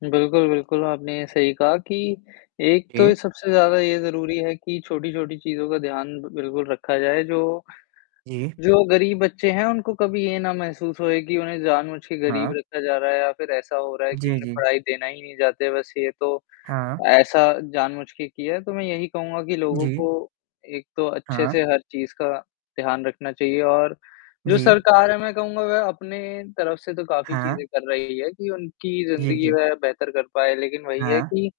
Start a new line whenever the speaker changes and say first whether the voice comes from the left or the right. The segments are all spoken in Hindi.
left: बिल्कुल, बिल्कुल, आपने सही कहा कि एक
right: जी।
left: तो सबसे ज़्यादा ये ज़रूरी है कि छोटी-छोटी चीज़ों का ध्यान बिल्कुल रखा जाए, जो
right: जी।
left: जो गरीब बच्चे हैं, उनको कभी ये ना महसूस होए कि उन्हें जानबूझ के गरीब
right: हाँ।
left: रखा जा रहा है या फ़िर ऐसा हो रहा है कि
right: जी,
left: उन्हें
right: जी।
left: पढ़ाई देना ही नहीं चाहते बस ये तो,
right: हाँ।
left: ऐसा जानबूझ के किया है, तो मैं यही कहूँगा कि लोगों
right: जी।
left: को एक तो अच्छे
right: हाँ।
left: से हर चीज़ का ध्यान रखना चाहिए। और जो
right: जी।
left: सरकार है मैं कहूँगा वह अपने तरफ से तो काफ़ी
right: हाँ।
left: चीज़ें कर रही है कि उनकी
right: जी,
left: ज़िंदगी
right: जी।
left: वह बेहतर कर पाए, लेकिन वही है
right: हाँ।
left: कि,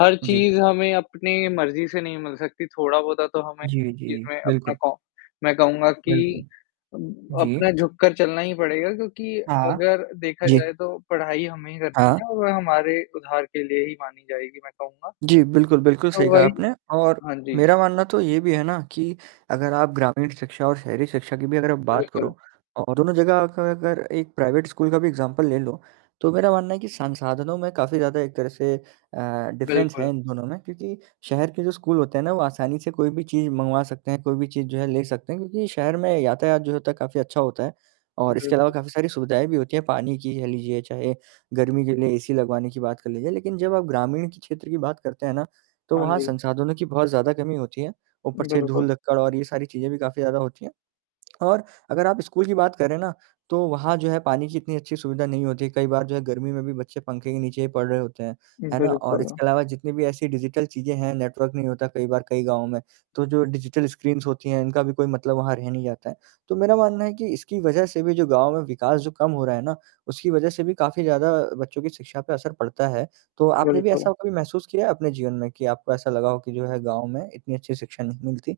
left: हर
right: जी।
left: चीज़ हमें अपने मर्ज़ी से नहीं मिल सकती थोड़ा-बहुत तो हमें
right: जी, जी।
left: जिसमें अपना
right: बिल्कुल।
left: कॉ मैं कहूँगा कि
right: बिल्कुल।
left: उम,
right: जी।
left: अपना झुककर चलना ही पड़ेगा क्योंकि
right: हाँ।
left: अगर देखा
right: जी।
left: जाए तो पढ़ाई हमें ही करनी
right: हाँ।
left: है और हमारे उधार के लिए ही मानी जाएगी मैं कहूँगा।
right: जी, बिल्कुल, बिल्कुल
left: तो
right: सही कहा
left: वही
right: आपने और
left: हाँ जी।
right: मेरा मानना तो ये भी है ना कि अगर आप ग्रामीण शिक्षा और शहरी शिक्षा की भी अगर आप बात
left: बिल्कुल।
right: करो और दोनों जगह का अगर एक प्राइवेट स्कूल का भी एग्ज़ाम्पल ले लो, तो मेरा मानना है कि संसाधनों में काफ़ी ज़्यादा एक तरह से अ, डिफ़रेंस है
left: बिल्कुल।
right: इन दोनों में क्योंकि शहर के जो स्कूल होते हैं ना वो आसानी से कोई भी चीज़ मँगवा सकते हैं, कोई भी चीज़ जो है ले सकते हैं क्योंकि शहर में यातायात जो होता है काफ़ी अच्छा होता है। और इसके अलावा
left: बिल्कुल।
right: काफ़ी सारी सुविधाएँ भी होती हैं पानी की कह लीजिए, चाहे गर्मी के लिए एसी लगवाने की बात कर लीजिए, लेकिन जब आप ग्रामीण क्षेत्र की बात करते हैं ना, तो
left: हाँ
right: वहाँ
left: जी।
right: संसाधनों की बहुत ज़्यादा कमी होती है, ऊपर से
left: बिल्कुल।
right: धूल-धक्कड़ और ये सारी चीज़ें भी काफ़ी ज़्यादा होती हैं। और अगर आप स्कूल की बात करें ना, तो वहाँ जो है पानी की इतनी अच्छी सुविधा नहीं होती कई बार जो है गर्मी में भी बच्चे पंखे के नीचे ही पढ़ रहे होते हैं, है ना? और
left: बिल्कुल।
right: इसके अलावा जितनी भी ऐसी डिजिटल चीज़ें हैं, नेटवर्क नहीं होता कई बार कई गाँव में, तो जो डिजिटल स्क्रीन्स होती हैं इनका भी कोई मतलब वहाँ रह नहीं जाता है। तो मेरा मानना है कि इसकी वजह से भी जो गाँव में विकास जो कम हो रहा है ना उसकी वजह से भी काफ़ी ज़्यादा बच्चों की शिक्षा पे असर पड़ता है, तो आपने भी
left: बिल्कुल।
right: ऐसा कभी महसूस किया है अपने जीवन में कि आपको ऐसा लगा हो कि जो है गाँव में इतनी अच्छी शिक्षा नहीं मिलती?